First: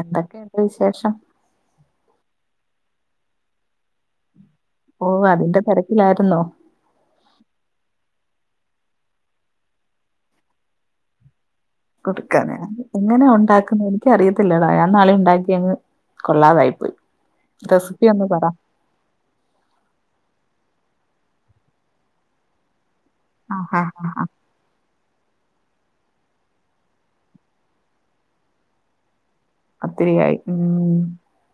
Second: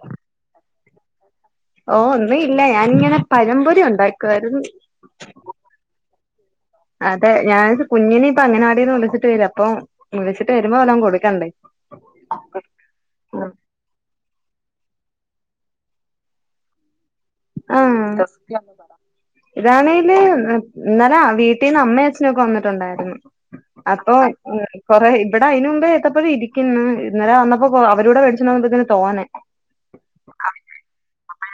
എന്തൊക്കെയുണ്ട് വിശേഷം ഓ ഒന്നുല്ല ഞാനിങ്ങനെ പഴംമ്പൊരി ഇണ്ടാക്കുവായിരുന്നു ഓഹ് അതിന്റെ തെരക്കിലാരുന്നോ അതെ ഞാൻ കുഞ്ഞിനെ ഇപ്പൊ അങ്ങനവാടീന്ന് വിളിച്ചിട്ട് വരാ അപ്പൊ വിളിച്ചിട്ട് വരുമ്പോ വല്ലോം കൊടുക്കണ്ടേ കൊടുക്കാന്നെ എങ്ങനെയാ ഉണ്ടാക്കുന്നെ ഇത് എനിക്കറിയത്തില്ലടാ ഞാൻ ഇന്നാളി ഒണ്ടാക്കി അങ്ങ് കൊള്ളാതായി പോയി റെസിപ്പി ഒന്ന് പറ ആഹ് ഇതാണെല് ഇന്നലെ വീട്ടീന്ന് അമ്മ അച്ഛനൊക്കെ വന്നിട്ടുണ്ടായിരുന്നു. ആഹാ അപ്പൊ മ് കൊറെ ഇവിടെ അയിന് മുമ്പേ ഏത്തപ്പയം ഇരിക്ക്ന്ന്‌ ഇന്നല വന്നപ്പോ കൊ അവരൂടെ മേടിച്ചോണ്ട് വന്നപ്പൊത്തിന് തോനേ അത്രയായി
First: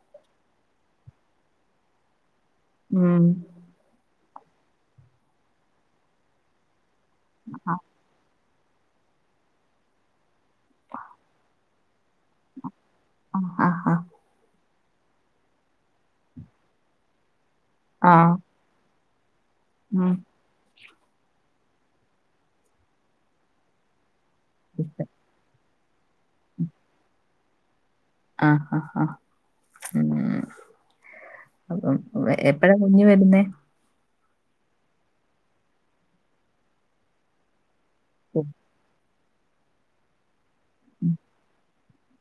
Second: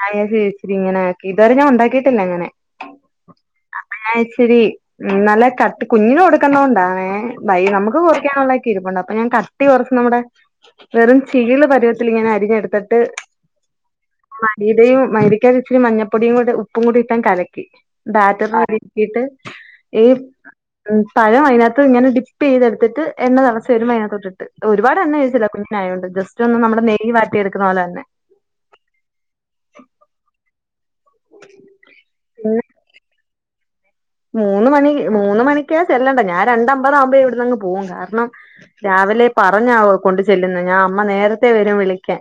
ആ ചേരിച്ചിരി ഇങ്ങനെആക്കി ഇതുവരെ ഞാ ഉണ്ടാക്കിട്ടില്ല ഇങ്ങനെ ഉം ഞാൻ വിചാരിച്ചിരി ഉം നല്ല കട്ടി കുഞ്ഞിന് കൊടുക്കുന്ന കൊണ്ടാണേ ഭൈ ആ നമുക്ക് കുറക്കാനുള്ള ക്കിഇരിപ്പുണ്ട് അപ്പൊ ഞാൻ കട്ടി കുറച്ച് നമ്മടെ വെറും ചീള് പരുവത്തിലിങ്ങനെ അരിഞ്ഞ് ച്ചിരി എടുത്തിട്ട് ആ ആ ആ മലീടെയും മൈദെ ഇച്ചിരി മഞ്ഞപ്പൊടിയുംകൂടെ ഉപ്പും കൂടി ഇട്ടങ്ങ് കലക്കി ആ ബാറ്ററ് കീട്ട് ഈ ഉം ഉം പഴം അയിനകത്ത് ഇങ്ങനെ ഡിപ്പ് ചെയ്തെടുത്തിട്ട് എണ്ണതെളച്ച് വരുമ്പൊ അതിനകത്തൊട്ടിട്ട് ഒരുപാട് ചിക്കൻ. എണ്ണ ഒഴിച്ചില്ല യിനുണ്ട് ജസ്റ്റ് ഒന്ന് നമ്മുടെ നെയ് വാട്ടി എടുക്കുന്ന പോലെ തന്നെ ആഹ് ആഹ് ആഹ് ഉം അപ്പം പിന്നെ എപ്പഴാ കുഞ്ഞ് വരുന്നെ മൂന്ന് മണി മൂന്ന് മണിക്കാ ചെല്ലണ്ടെ ഞാൻ രണ്ടമ്പതാകുമ്പോ ഇവിടുന്നങ്ങ് പോ പോവും കാരണം ഉം രാവിലെ പറഞ്ഞ കൊണ്ട് ചെല്ലുന്ന ഞാ അമ്മ നേരത്തെ വരും വിളിക്കാൻ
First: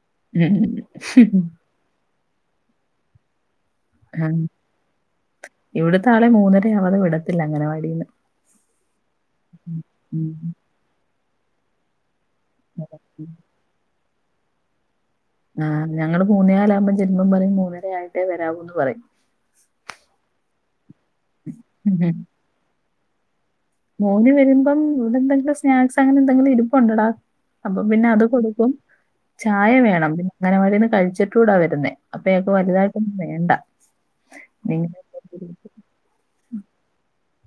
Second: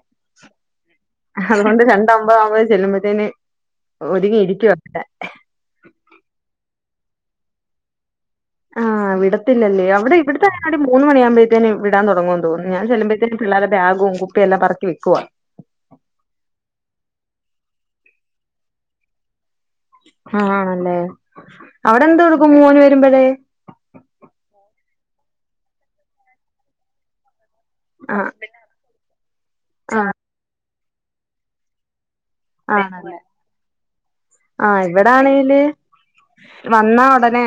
ഉം അതൊണ്ട് രണ്ടമ്പതാവുമ്പതെ ചെല്ലുമ്പോത്തേന് ആ, ഒരുങ്ങി ഇരിക്കുവവിടെ ഇവിടുത്തെ ആളെ മൂന്നരയാവാതെ വിടത്തില്ല അങ്ങനവാടിന്ന് ആഹ് വിടത്തില്ലല്ലെ അവിടെ ഉം. ഇവിട്ത്തങ്ങനവാടി മൂന്ന് മണിയാകുമ്പോഴത്തേന് വിടാൻ തൊടങ്ങും അത് കൊണ്ട് ഞാൻ ചെല്ലുമ്പോയിത്തേന് പിള്ളേരെ ബാഗും കുപ്പിയെല്ലാം പറക്കിവെക്കുവാ ആഹ് ഞങ്ങള് മൂന്നേകാലാകുമ്പോ ചെല്ലുമ്പം പറയും മൂന്നര ആയിട്ടേ വരാവൂന്ന് പറയും. ആഹ് ആണല്ലേ ഉം അവിടെ എന്ത് കൊടുക്കും മോന് വരുമ്പഴേ മോന് വരുമ്പം ഇവിടെ എന്തെങ്കിലും സ്നാക്സ് അങ്ങനെ എന്തെങ്കിലും ഇരുപ്പൊണ്ടെടാ അപ്പം പിന്നെ അത് ആഹ് കൊടുക്കും ചായ വേണം പിന്നെ അങ്ങനെവാടിന്ന് കഴിച്ചിട്ട് കൂടാ വരുന്നേ അപ്പ ഇയാക്ക് വലുതായിട്ട് ആണല്ലേ ഒന്നും വേണ്ട ആഹ് ഇവിടാണെങ്കില് വന്നാ ഉടനെ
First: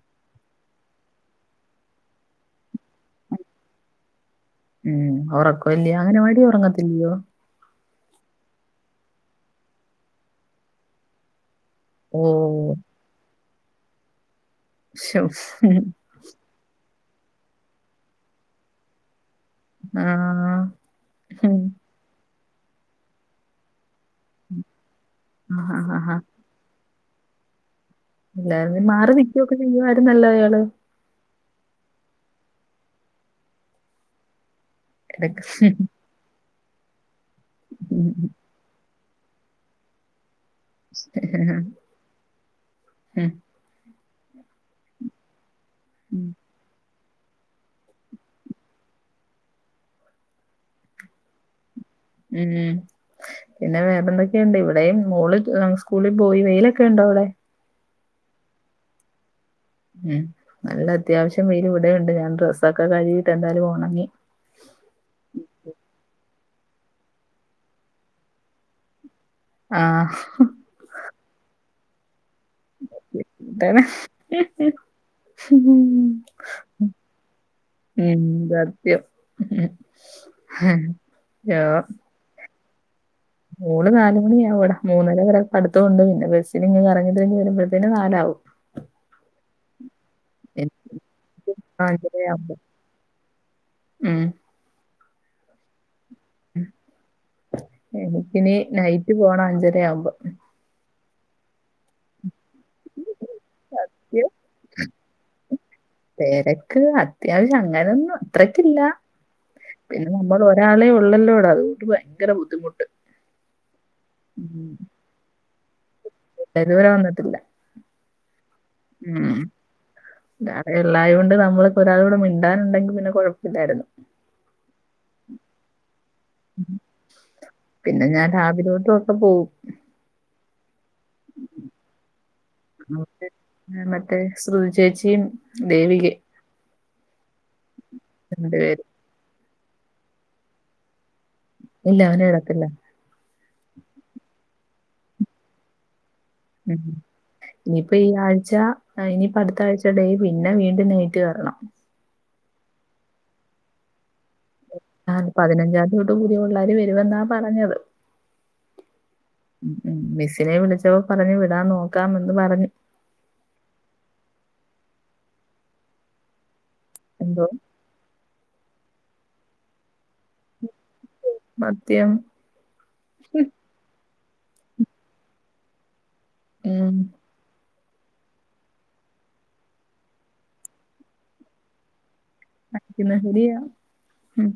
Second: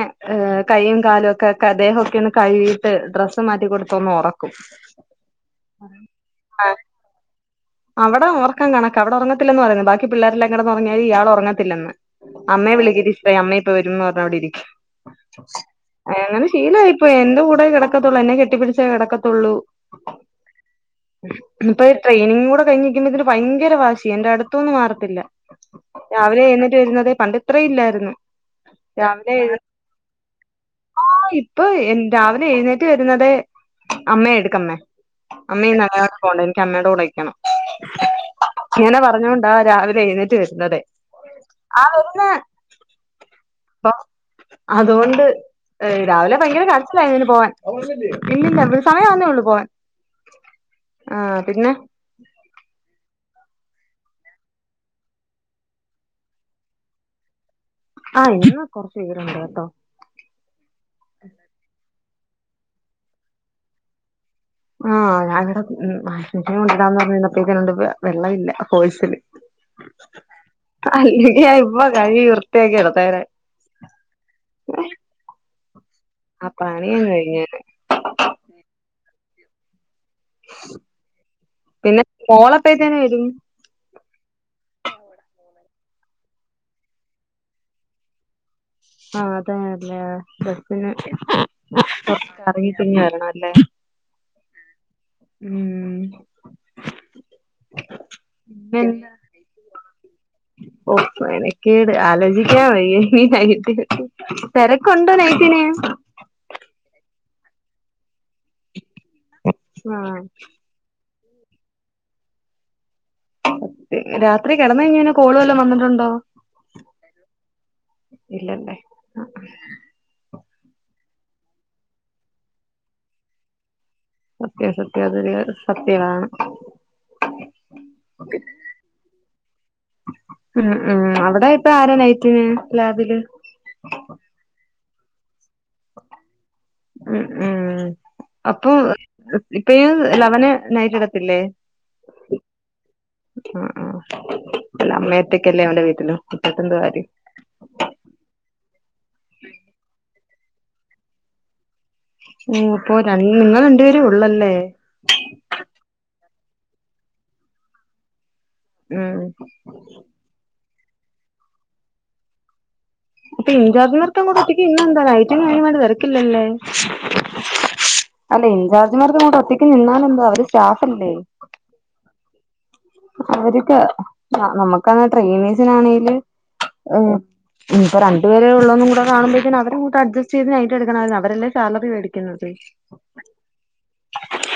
കൈയും കാലും ഒക്കെ ദ്ദേഹവൊക്കെ ഒന്ന് കഴുകീട്ട് ഡ്ര സ് മാറ്റി കൊടുത്തൊന്ന് ഒറക്കും ഉം ഉറക്കുവല്ലയോ അങ്ങനവാടി ഉറങ്ങത്തില്ലയോ അവിടെ ഉറക്കം കണക്ക അവിടെ ഉറങ്ങത്തില്ലെന്ന് പറയുന്നു ബാക്കി പിള്ളേരെല്ലാം കിടന്നൊറങ്ങിയാലും ഇയാൾ ഉറങ്ങത്തില്ലെന്ന് ഓ അമ്മയെ വിളിക്ക്ടിച്ചറെ അമ്മ ഇപ്പൊ വരുംന്ന് പറഞ്ഞവിടെ ഇരിക്കും ശോ അങ്ങനെ ശീലവായിപ്പോയി എന്റെ കൂടെ കിടക്കത്തുള്ളൂ എന്നെ കെട്ടിപ്പിച്ചേ കിടക്കത്തുള്ളൂ ഉം ഇപ്പൊ [unintelligible] കൂടെ കഴിഞ്ഞിരിക്കുമ്പോത്തേന് ഭയങ്കര വാശിയ എന്റെ അടുത്തുന്നു മാറത്തില്ല ആഹാ, ആഹാ. രാവിലെ എഴുന്നേറ്റ് വരുന്നതേ പണ്ട് ഇത്ര ഇല്ലായിരുന്നു ഇല്ലാരുന്നേ മാറി നിൽക്കുവൊക്കെ ചെയ്യുവായിരുന്നല്ലോ അയാള് ആഹ് ഇപ്പൊ എൻ രാവിലെ എഴുന്നേറ്റ് വരുന്നതെ അമ്മേ എടുക്കമ്മേ ഇടയ്ക്ക്. അമ്മേ ഇന്ന് അങ്ങന വാടി പോകണ്ട എനിക്ക് അമ്മയുടെ കൂടെനിക്കണം ഉം ഇങ്ങനെ പറഞ്ഞോണ്ടാ രാവിലെ എഴുന്നേറ്റ് വരുന്നതെ ആഹ് വരുന്ന് ഉം. പ്പോ അതൊണ്ട് ആഹ് രാവിലെ ഭയങ്കര കര ച്ചിലായിരുന്നു പോവാൻ ഇല്ലില്ല സമയാവുന്നേയുള്ളൂ പോവാൻ ആഹ് പിന്നെ ഉം പിന്നെ വേറെ എന്തൊക്കെയുണ്ട് ഇവിടെയും മോള് സ്കൂളിൽ പോയി വെയിലൊക്കെ ഉണ്ടോ അവിടെ ആഹ് ഇന്ന് കൊറച്ച് വെയിലുണ്ട് കേട്ടോ ഉം നല്ല അത്യാവശ്യം വെയിൽ ഇവിടെയുണ്ട് ഞാൻ ഡ്രസ്സൊക്കെ കഴുകിയിട്ട് എന്താലും ഉണങ്ങി ആഹ് ഞാനിവിടെ മഴ [unintelligible] വെള്ളമില്ല ഫോഴ്സില് ആഹ് അല്ലങ്കി ഞാനിപ്പ കഴികി വൃത്തിയാക്കിയെടുത്തേനെ താണ് ആഹ് പണിയങ്ങ് കഴിഞ്ഞേനെ ഉം സത്യം ഉം മോളെഅപ്പേതിന് വരിം മോള് നാല് മണിയാവും ഇവടെ മൂന്നരെവരെ പടുത്തൊഒണ്ട് പിന്നെ ബസ്സിന് ഇങ്ങ് കറങ്ങിതിരിഞ്ഞ് വരുമ്പഴത്തേനും നാലാവും ആഹ് അതാല്ലേ എനിക്ക് ബസ്സിന് അഞ്ചരയാവുമ്പോ കറങ്ങിതിരിഞ്ഞ് വരണാേല്ലേ ഉം ഉം എനിക്കിനി പിന്നെന്താ നൈറ്റ് പോണം അഞ്ചരയാവുമ്പോ ഓ മെനക്കേട് ആലോചിക്കാൻ വയ്യ ഈ നൈറ്റ്ട്യൂട്ടി യ്യോ തെരക് കൊണ്ട് നൈറ്റിന് തെരക്ക് അത്യാവശ്യം അങ്ങനൊന്നും അത്രക്കില്ല പിന്നെ ആഹ് നമ്മൾ ഒരാളെ ഒള്ളല്ലോടാ അതാേണ്ട് ഭയങ്കര ബുദ്ധിമുട്ട് രാത്രി കെടന്നഴിഞ്ഞാ ഇന്നെ കോള് വല്ലോം വന്ന്ട്ടുണ്ടോ ഇല്ല ഇതുവരെ വന്നിട്ടില്ല ഇല്ലല്ലേ ഉം [unintelligible] ഇള്ളായോണ്ട് നമ്മൾക്ക് ഒരാളോട് മിണ്ടാനുണ്ടെങ്കി പിന്നെ കൊഴപ്പില്ലാര്ന്നു സത്യം സത്യം അതൊരു സത്യാണ് പിന്നെ ഞാൻ ലാബിലോട്ടുവൊക്കെ പോവും ഉം ഉം അവിടെ ഇപ്പ ആരാ നൈറ്റിന് ലാബില് ആ മറ്റേ സ്രുതിചേച്ചിം ഉം ഉം അപ്പൊ രണ്ടുപേരും ഇപ്പയെ ലവന് നൈറ്റെട് ഇല്ല അവന്ഇടത്തില്ല ആഹ് ആഹ് അല്ല അമ്മയൊറ്റക്കല്ലേ അവന്റെ വീട്ടിലും ഉം ഇനിപ്പ ഈ ആഴ്ച ഇനിയിപ്പ അട്ത്ത ആഴ്ച ഡേ പിന്നെ വീണ്ടും നൈറ്റ് വരണം ഉം അപ്പൊ രണ്നിങ്ങൾ രണ്ടേരെ ഒള്ളല്ലേ ആഹ് പതിനഞ്ചാതി തൊട്ട് പുതിയ പിള്ളളര് വരുവെന്നാ പറഞ്ഞത് ഉം ഉം മിസ്സിനെ വിളിച്ചപ്പൊ പറഞ്ഞു വിടാൻ നോക്കാമെന്ന് പറഞ്ഞു അപ്പം ഇൻചാർജമാർക്കാവുമ്പോ അവരൊറ്റക്ക് നിന്നാന്താ നൈറ്റിന് അയിന് വേണ്ടി തെരക്കില്ലല്ലേ എന്തോ അല്ല ഇൻചാർജ്മാർക്കങ്ങോട്ട് ഒറ്റക്ക് നിന്നാലെന്താ അവര് സ്റ്റാഫല്ലെ മദ്യം അവര്ക്ക് നമുക്കാണ് ട്രെയിനീസിനാണെല് ഉം ഇനീപ്പൊ രണ്ട് പേരെ ഒള്ളൂന്നും കൂടെ കാണുമ്പേക്ക്ന് അവരങ്ങട്ട് അട്ജസ്റ്റ് ചെയ്ത് നൈറ്റെടുക്കണാര്ന്നു അവരെല്ലെ സാലറി മേടിക്ക് ക്ക്ണത് പഠിക്കുന്ന ശരിയാ ഉം.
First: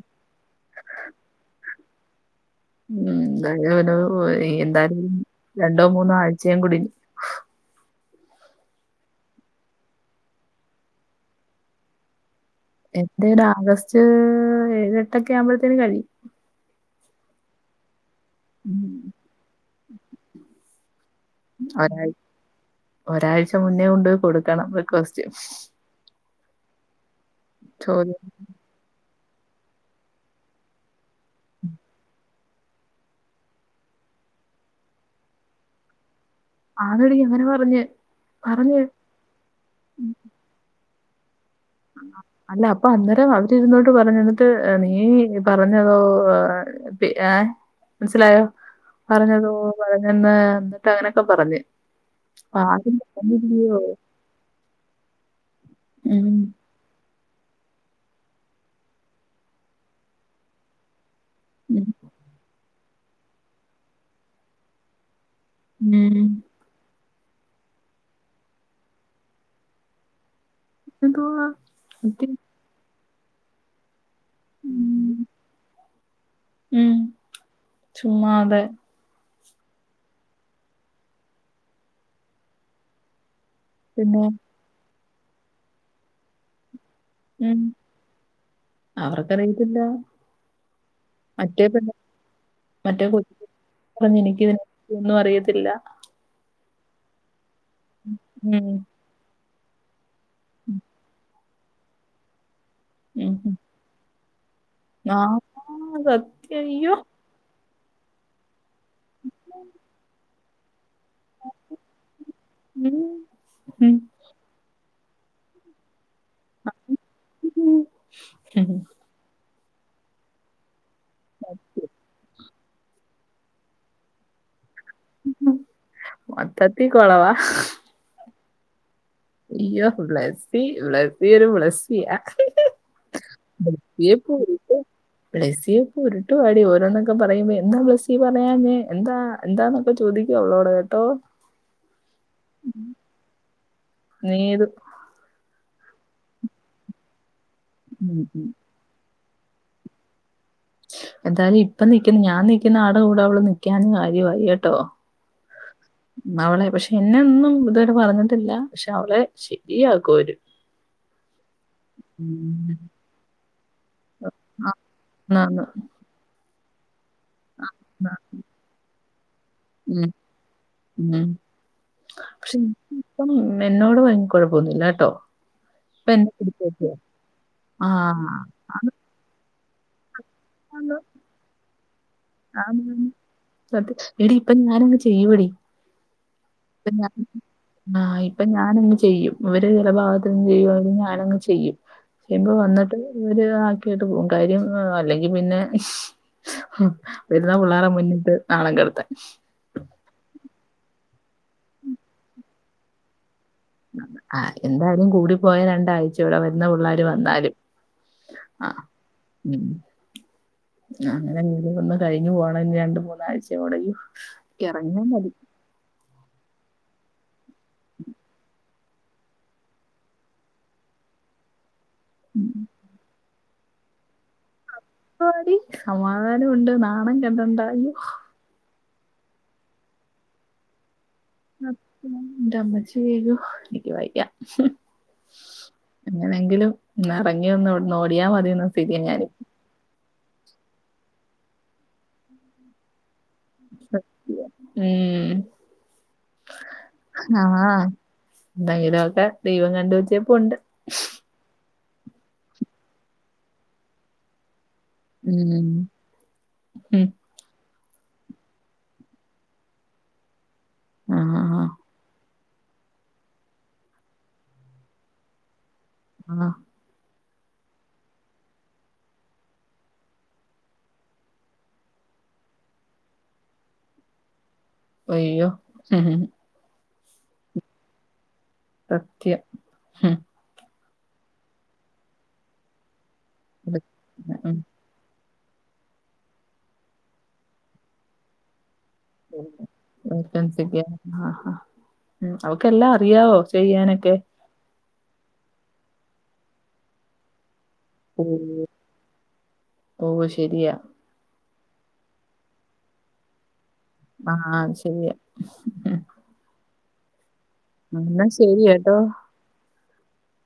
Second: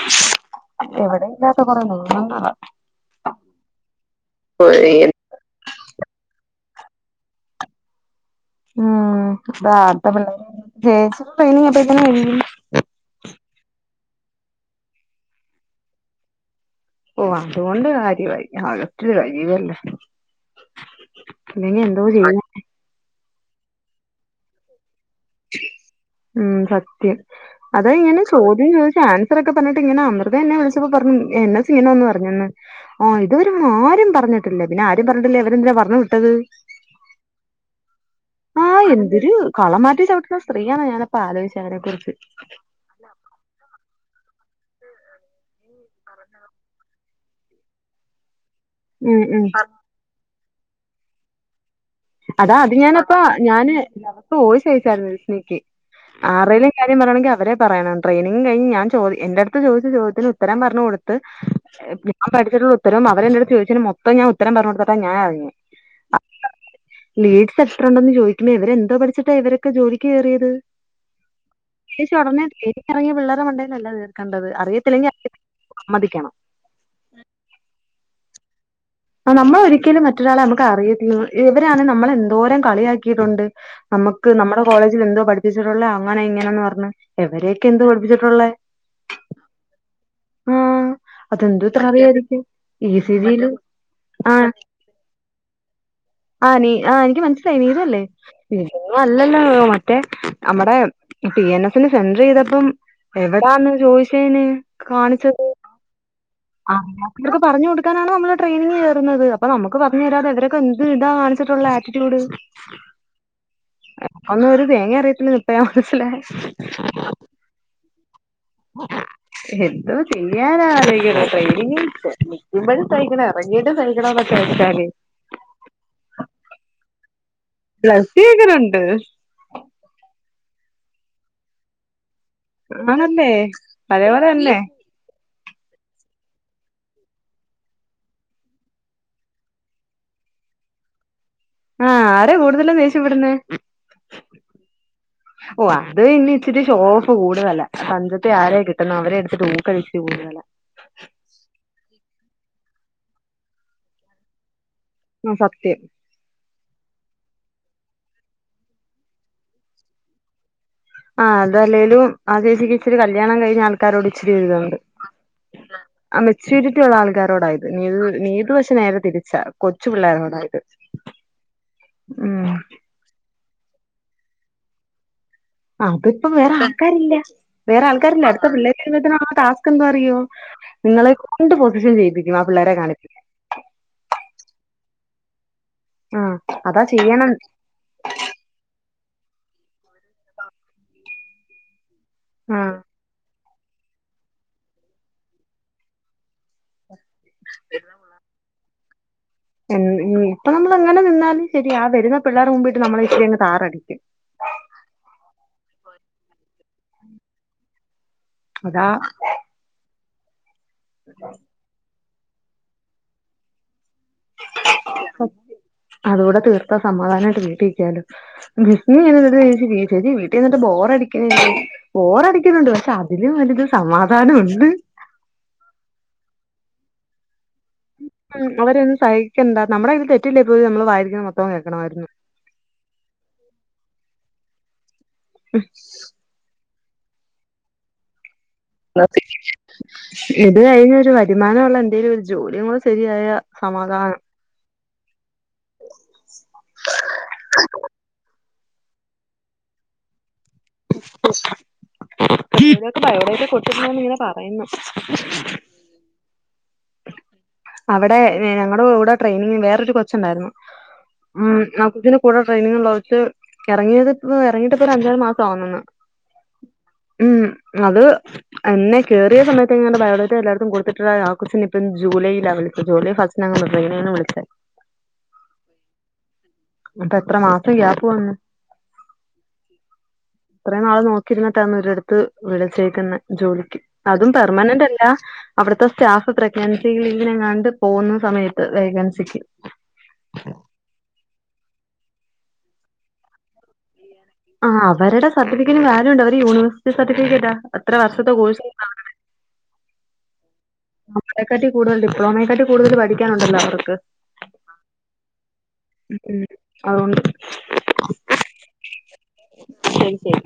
എവിടെം ഇല്ലാത്ത കൊറേ നിയമങ്ങള് ഉം [unintelligible] എന്താലും രണ്ടോ മൂന്നോ ആഴ്ചേം കൂടിം ഉം [unintelligible] പിള്ളേരെ ചേച്ചിടെ ട്രെയിനിങ് അപ്പഴ്ക്കിന് കഴിയും എന്റേര് ആഗസ്റ്റ് ഏഴെട്ടക്കെ ആവുമ്പഴ്ത്തേന് കഴിയും ഓഹ് അതുകൊണ്ട് കാര്യവായി ഉം. ആഗസ്റ്റില് കഴിയുവല്ലേ ഇല്ലെങ്കി എന്തോ ഒരാ ചെയ്യും ഒരാഴ്ച മുന്നേ കൊണ്ട് കൊട്ക്കണം റിക്വെസ്റ്റ് ഉം സത്യം അതാ ചോദ്യം ഇങ്ങനെ ചോദ് ദ്യംചോയ്ച്ച് ആൻസറൊക്കപറഞ്ഞിട്ട് ഇങ്ങനെ അമൃത എന്നെ വിളിച്ചപ്പോ പറഞ്ഞു എന്നെ ചെയ്യാനൊന്നും അറിഞ്ഞൂടന്ന് ആഹ് ഇതുവെര്യാന്ന് ആരും പറഞ്ഞിട്ടില്ലേ പിന്നെ ആരും പറഞ്ഞിട്ടില്ലേ അവരെന്തിനാ പറഞ്ഞു വിട്ടത് ആണടീ അങ്ങനെ പറഞ്ഞ് പറഞ്ഞ് ആഹ് എന്തൊരു കളം മാറ്റി ചവിട്ട്ന്ന സ്ത്രീയാണ് ഞാനപ്പ ആലോയ്ച്ച്അതിനെ കുറിച്ച് അല്ല അപ്പൊ അന്നേരം അവരിരുന്നോട്ട് പറഞ്ഞുന്നിട്ട് നീ പറഞ്ഞതോ പി ഏഹ് മനസിലായോ ഉം ഉം പറഞ്ഞതോ പറഞ്ഞന്ന് അന്നിട്ട് അങ്ങനെക്കെ പറഞ്ഞ് അതാ അപ്പൊ അത് ആദ്യം ഞാനിപ്പ പറഞ്ഞിരുന്നു. ഞാന് ലവക്ക് വോയിസയിച്ചായിരുന്നു വിഷ്ണക്ക് ഉം. ആറേല് കാര്യംപറയണെങ്കിൽ അവരെ പറയണം ട്രെനിങ് കഴിഞ് ഞാ ചോദ് എന്റെഅട്ത്ത് ചോദിച്ച ചോദ്യത്തിന് ഉത്തരം പറഞ്ഞ് കൊട് ത്ത് ഉം. ഞാൻ പഠിച്ചിട്ടുള്ള ഉത്തരവും അവരെ എന്നോട് ചോയ്ച്ചീന് മൊത്തം ഞാൻ ഉത്തരം പറഞ്ഞു കൊടുത്ത്ട്ടാ ഞാൻ എറങ്ങ്യ ഉം ലീഡ്സ് എത്ര ഉണ്ടെന്ന് ചോദിയ്ക്കുന്നെ ഇവരെന്തോ പഠിച്ചിട്ട ഇവരൊക്കെ ജോലിക്ക് കയറിയത് എന്തുവാ? ച്ച സത്യം. ഉടനെേ ഇറങ്ങിയ പിള്ളേരു മണ്ടേലല്ല കേറുന്നത് കണ്ടത് ഉം. അറിയത്തില്ലെങ്കിൽ അറിയില്ല സമ്മതിക്കണം ഉം ചുമ്മാതെ ആഹ് നമ്മൾ ഒരിക്കലും മറ്റൊരാളെ നമുക്ക് അറിയല്ല ഇവരാണേ നമ്മളെന്തോരം കളിയാക്കിയിട്ടുണ്ട് പിന്നെ നമുക്ക് നമ്മുടെ കോളേജിൽ എന്തോ പഠിപ്പിച്ചിട്ടുള്ളത് അങ്ങനെ ഇങ്ങനെന്ന് പറഞ്ഞ് ഉം. എവരൊക്കെ എന്ത് പഠിപ്പിച്ചിട്ടുള്ള അവർക്കറിയത്തില്ല. ആഹ് അതെന്തു മറ്റേ ഇത്ര പെണ്ണ് അറിയാതിരിക്കാൻ ഇ സി ജില് പറഞ്ഞ് എനിക്ക് ഇതിനത് ഒന്നും അറിയത്തില്ല ആഹ് നീ ആഹ് എനിക്ക് മനസ്സിലായി നീതു അല്ലേ ഉം അല്ലല്ലോ മോളെ മറ്റേ നമ്മടെ പി എൻ എസ്ന് സെന്റർ ചെയ്തപ്പം ഉം ഉം എവിടാന്ന് ചോദിച്ചേന് ആഹ് കാണിച്ചത് സത്യം ആഹ് അയ്യോ ഇവർക്ക് പറഞ്ഞു കൊടുക്കാനാണ് നമ്മ ട്രെയിനിങ് കയറുന്നത് അപ്പൊ നമക്ക് പറഞ്ഞു തരാതെവര് കെന്ത് ഇതാ കാണിച്ചിട്ടുള്ള ആറ്റിറ്റ്യൂഡ് ഉം ഉം അന്ന് ഒരു തേങ്ങേ അറിയത്തില്ല ഴാ മനസ്സിലായേ [inaudible] എന്തോ ചെയ്യാനാന്നാലിയിക്കണം ട്രെയ്നി നിൽക്കുമ്പഴും സയ്ക്കണം ഞ്ഞിട്ടും സഹിക്കണം ന്നൊക്കെ ഓർത്താല് മൊത്തത്തിക്കോളവാ ബ്ലസി എങ്ങനുണ്ട് അയ്യോ ബ്ലസി ബ്ലസി ഒരു ബ്ലാസിയാ ആണല്ലേ പഴയപോലെ തന്നെ ബ്ലസ്സി ഒക്കെ ഉരുട്ടുവാടി ഓരോന്നൊക്കെ പറയുമ്പോ എന്താ ബ്ലസ്സി പറയഞ്ഞെ എന്താ എന്താന്നൊക്കെ ചോദിക്ക അവളോട് കേട്ടോ ആഹ് ആരാ കൂടുതലും ദേഷ്യ പെടുന്നേ നീതു ഓ അത് ഇനി ഇച്ചിരി ഷോ ഓഫ് കൂടുതല്ല ഉം തഞ്ചത്തി ഉം ആരെയാ കിട്ടു ട്ടുന്നെ അവരെ എടുത്തിട്ട് ഉക്കൽ ഇച്ചിരി കൂടുതൽ ആഹ് എന്തായാലും ഇപ്പൊ നിക്കുന്ന ഞാൻ നിക്കുന്ന ആടെ കൂടെ അവള് നിക്കഞ്ഞെ കാര്യമായി കേട്ടോ ആഹ് സത്യം അവളെ പക്ഷെ എന്നെ ഒന്നും ഇതുവരെ പറഞ്ഞിട്ടില്ല പക്ഷെ അവളെ ശരിയാക്കുവര് ആഹ് അതല്ലേലും ആഹ് ചേച്ചിക്ക് ഇച്ചരി കല്യാണം കഴിഞ്ഞ ആൾ ആൾക്കാരോട് ഇച്ചിരി ഓര് ഇതുണ്ട് എന്നാന്ന് ചുരിറ്റിയുള്ള ആൾക്കാരോടായത് നീതു നീതു പക്ഷെ നേരെ തിരിച്ചാ കൊച്ചു ഉം പിള്ളേരോടായത് ഉം ഉം ഇപ്പം എന്നോട് ഭ കുഴപ്പൊന്നില്ല കേട്ടോ അത് ഇപ്പം വേറെ ആൾക്കാരില്ല വേറെ ആൾക്കാരില്ല ആഹ് അടുത്തപിള്ള ടാസ്ക് എന്താറിയുമോ നിങ്ങളെ കൊണ്ട് പൊസിഷൻ ചെയ്പി ആന്ന് സത്യം എടി ഇപ്പ ഞാൻ അങ്ങ് ചെയ്യുവെടി ആ അതാ ഇപ്പൊ ഞാന് ചെയ്യണം ആഹ് ഇപ്പൊ ഞാനങ്ങ് ചെയ്യും ഇവര് ചില ഭാഗത്തന്ന് ചെയ്യുവാണെങ്കിൽ ഞാനങ്ങ് ചെയ്യും ച്യുമ്പ ആ വന്നിട്ട് ഒരു ആക്കിട്ട് പോവും കാര്യം അല്ലെങ്കിൽ പിന്നെ വരുന്നാ പിള്ളേരുടെ മുന്നിട്ട് നാണം കിടുത്താൻ ഇപ്പൊ നമ്മളെങ്ങനെ നിന്നാലും ശരി ആഹ് വരുന്ന പിള്ളേർ മുമ്പീട്ട് നമ്മൾ ഇച്ചരിങ് താറടി ആഹ് എന്തായാലും കൂടി പോയ രണ്ടാഴ്ച ഇൂടെ വരുന്ന പിള്ളേർ വന്നാലും ആഹ് അതാ ഉം അങ്ങനെ ഒന്ന് കഴിഞ്ഞു പോകണം ഇനി രണ്ട് മൂന്ന് ആഴ്ച്ചെകൂടെ അയോ ഇറങ്ങിയാ മതി അതുകൂടെ തീർത്ത സമാധാനമായിട്ട് വീട്ടീരിക്കാലോ നീ [unintelligible] ശരി വീട്ടി ഇരുന്നിട്ട് ബോറടിക്കണില്ലേ മതി ബോറടിക്കുന്നുണ്ട്, പക്ഷെ അതിലും വലുത് സമാധാനവൊണ്ട്. ആടീ സമാധാനം ഒണ്ട് നാണം കെടണ്ട. അയ്യോ. ഉം അവരെയൊന്നും സഹിക്കണ്ട. നമ്മടെ കയ്യിൽ തെറ്റില്ലേ പോലും നമ്മള് വായിരിക്കണെ മൊത്തം കേക്കണായിരുന്നു. ൻ്റെമ്മച്ചിയേ യ്യോ, എനിക്ക് വയ്യ. ഉം. എങ്ങനെങ്കിലും ഒന്ന് എറങ്ങി ഒന്ന് ഇവിടന്ന് ഓടിയാ മതീന്ന സ്ഥിതിയാ ഞാനിപ് ഇത് കഴിഞ്ഞ് ഒരു വരുമാനമുള്ള എന്തേലും ഒരു ജോലി കൂടി ശരിയായാ സമാധാനം. ഉം. ആഹ് എന്തെങ്കിലും ഒക്കെ ദൈവം കണ്ട വച്ചേപ്പൊണ്ട്. [unintelligible] ബയോഡേറ്റ കൊടത്തിട്ടില്ലാന്ന് ഇങ്ങനെ പറയുന്നു. ഉം. ഉം അവിടെ ഏഹ് ഞങ്ങടെ കൂടെ ട്രെയിനിങ് വേറൊരു കൊച്ചുണ്ടായിരുന്നു ഉം ആഹ് ആ കൊച്ചിന് കൂടെ ട്രെനിങ് ഇള്ള കൊച്ച് എറങ്ങിയത് ഇപ് എറങ്ങിയിട്ടിപ്പോ ഒരു അഞ്ചാറു മാസം ആവുന്നെന്ന് ആഹ് ഉം അത് അന്നെ കേറിയ സമയത്തെങ്ങാണ്ട് ബയോഡാറ്റ എല്ലാടത്തും കൊടുത്ത്ട്ട്ണ്ടായ ആ കൊച്ചിന് ഇപ്പം ജൂലൈയിലാ വിളിച്ചത് ജൂലൈ ഫസ്റ്റിനെങ്ങാണ്ടാ ട്രെയിനിങ്ങിന് വിളിച്ചേ. അയ്യോ അപ്പൊ എത്ര മാസം ഗ്യാപ്പ് വന്ന്. സത്യം ഉം ഇത്രയും നാള് നോക്കിരുന്നിട്ടാന്ന് ഒരിടെത്ത് വിളിച്ചേക്കുന്നെ. ജോലിക്ക് അതും ഉം പെർമനന്റ് അല്ല അവിടുത്തെ സ്റ്റാഫ് പ്രഗ് ൻസി ലീവിനെനെങ്ങാണ്ട് പോകുന്ന സമയത്ത് വേക്കൻസിക്ക്. വേക്കൻസിക്ക്, ആഹ് ആഹ് അവക്കെല്ലാം അറിയാവോ ചെയ്യാനൊക്കെ? ആഹ് അവരടെ സർട്ടിഫിക്കറ്റിന് വാല്യൂണ്ട് അവര് യൂണിവേഴ്സിറ്റി സർട്ടിഫിക്കറ്റാ. എത്ര വർഷത്തെ കോഴ്സ് [unintelligible] ഓഹ് ശരിയാ. നമ്മളെക്കാട്ടി കൂടുതൽ ഡിപ്ലോമയെക്കാട്ടി കൂടുതൽ പഠിക്കാനണ്ടല്ലോ അവർക്ക്. ആഹ് ശരിയാ ഉം അതൊണ്ട്. എന്നാ ശെരി കേട്ടോ. ശരി ശരി.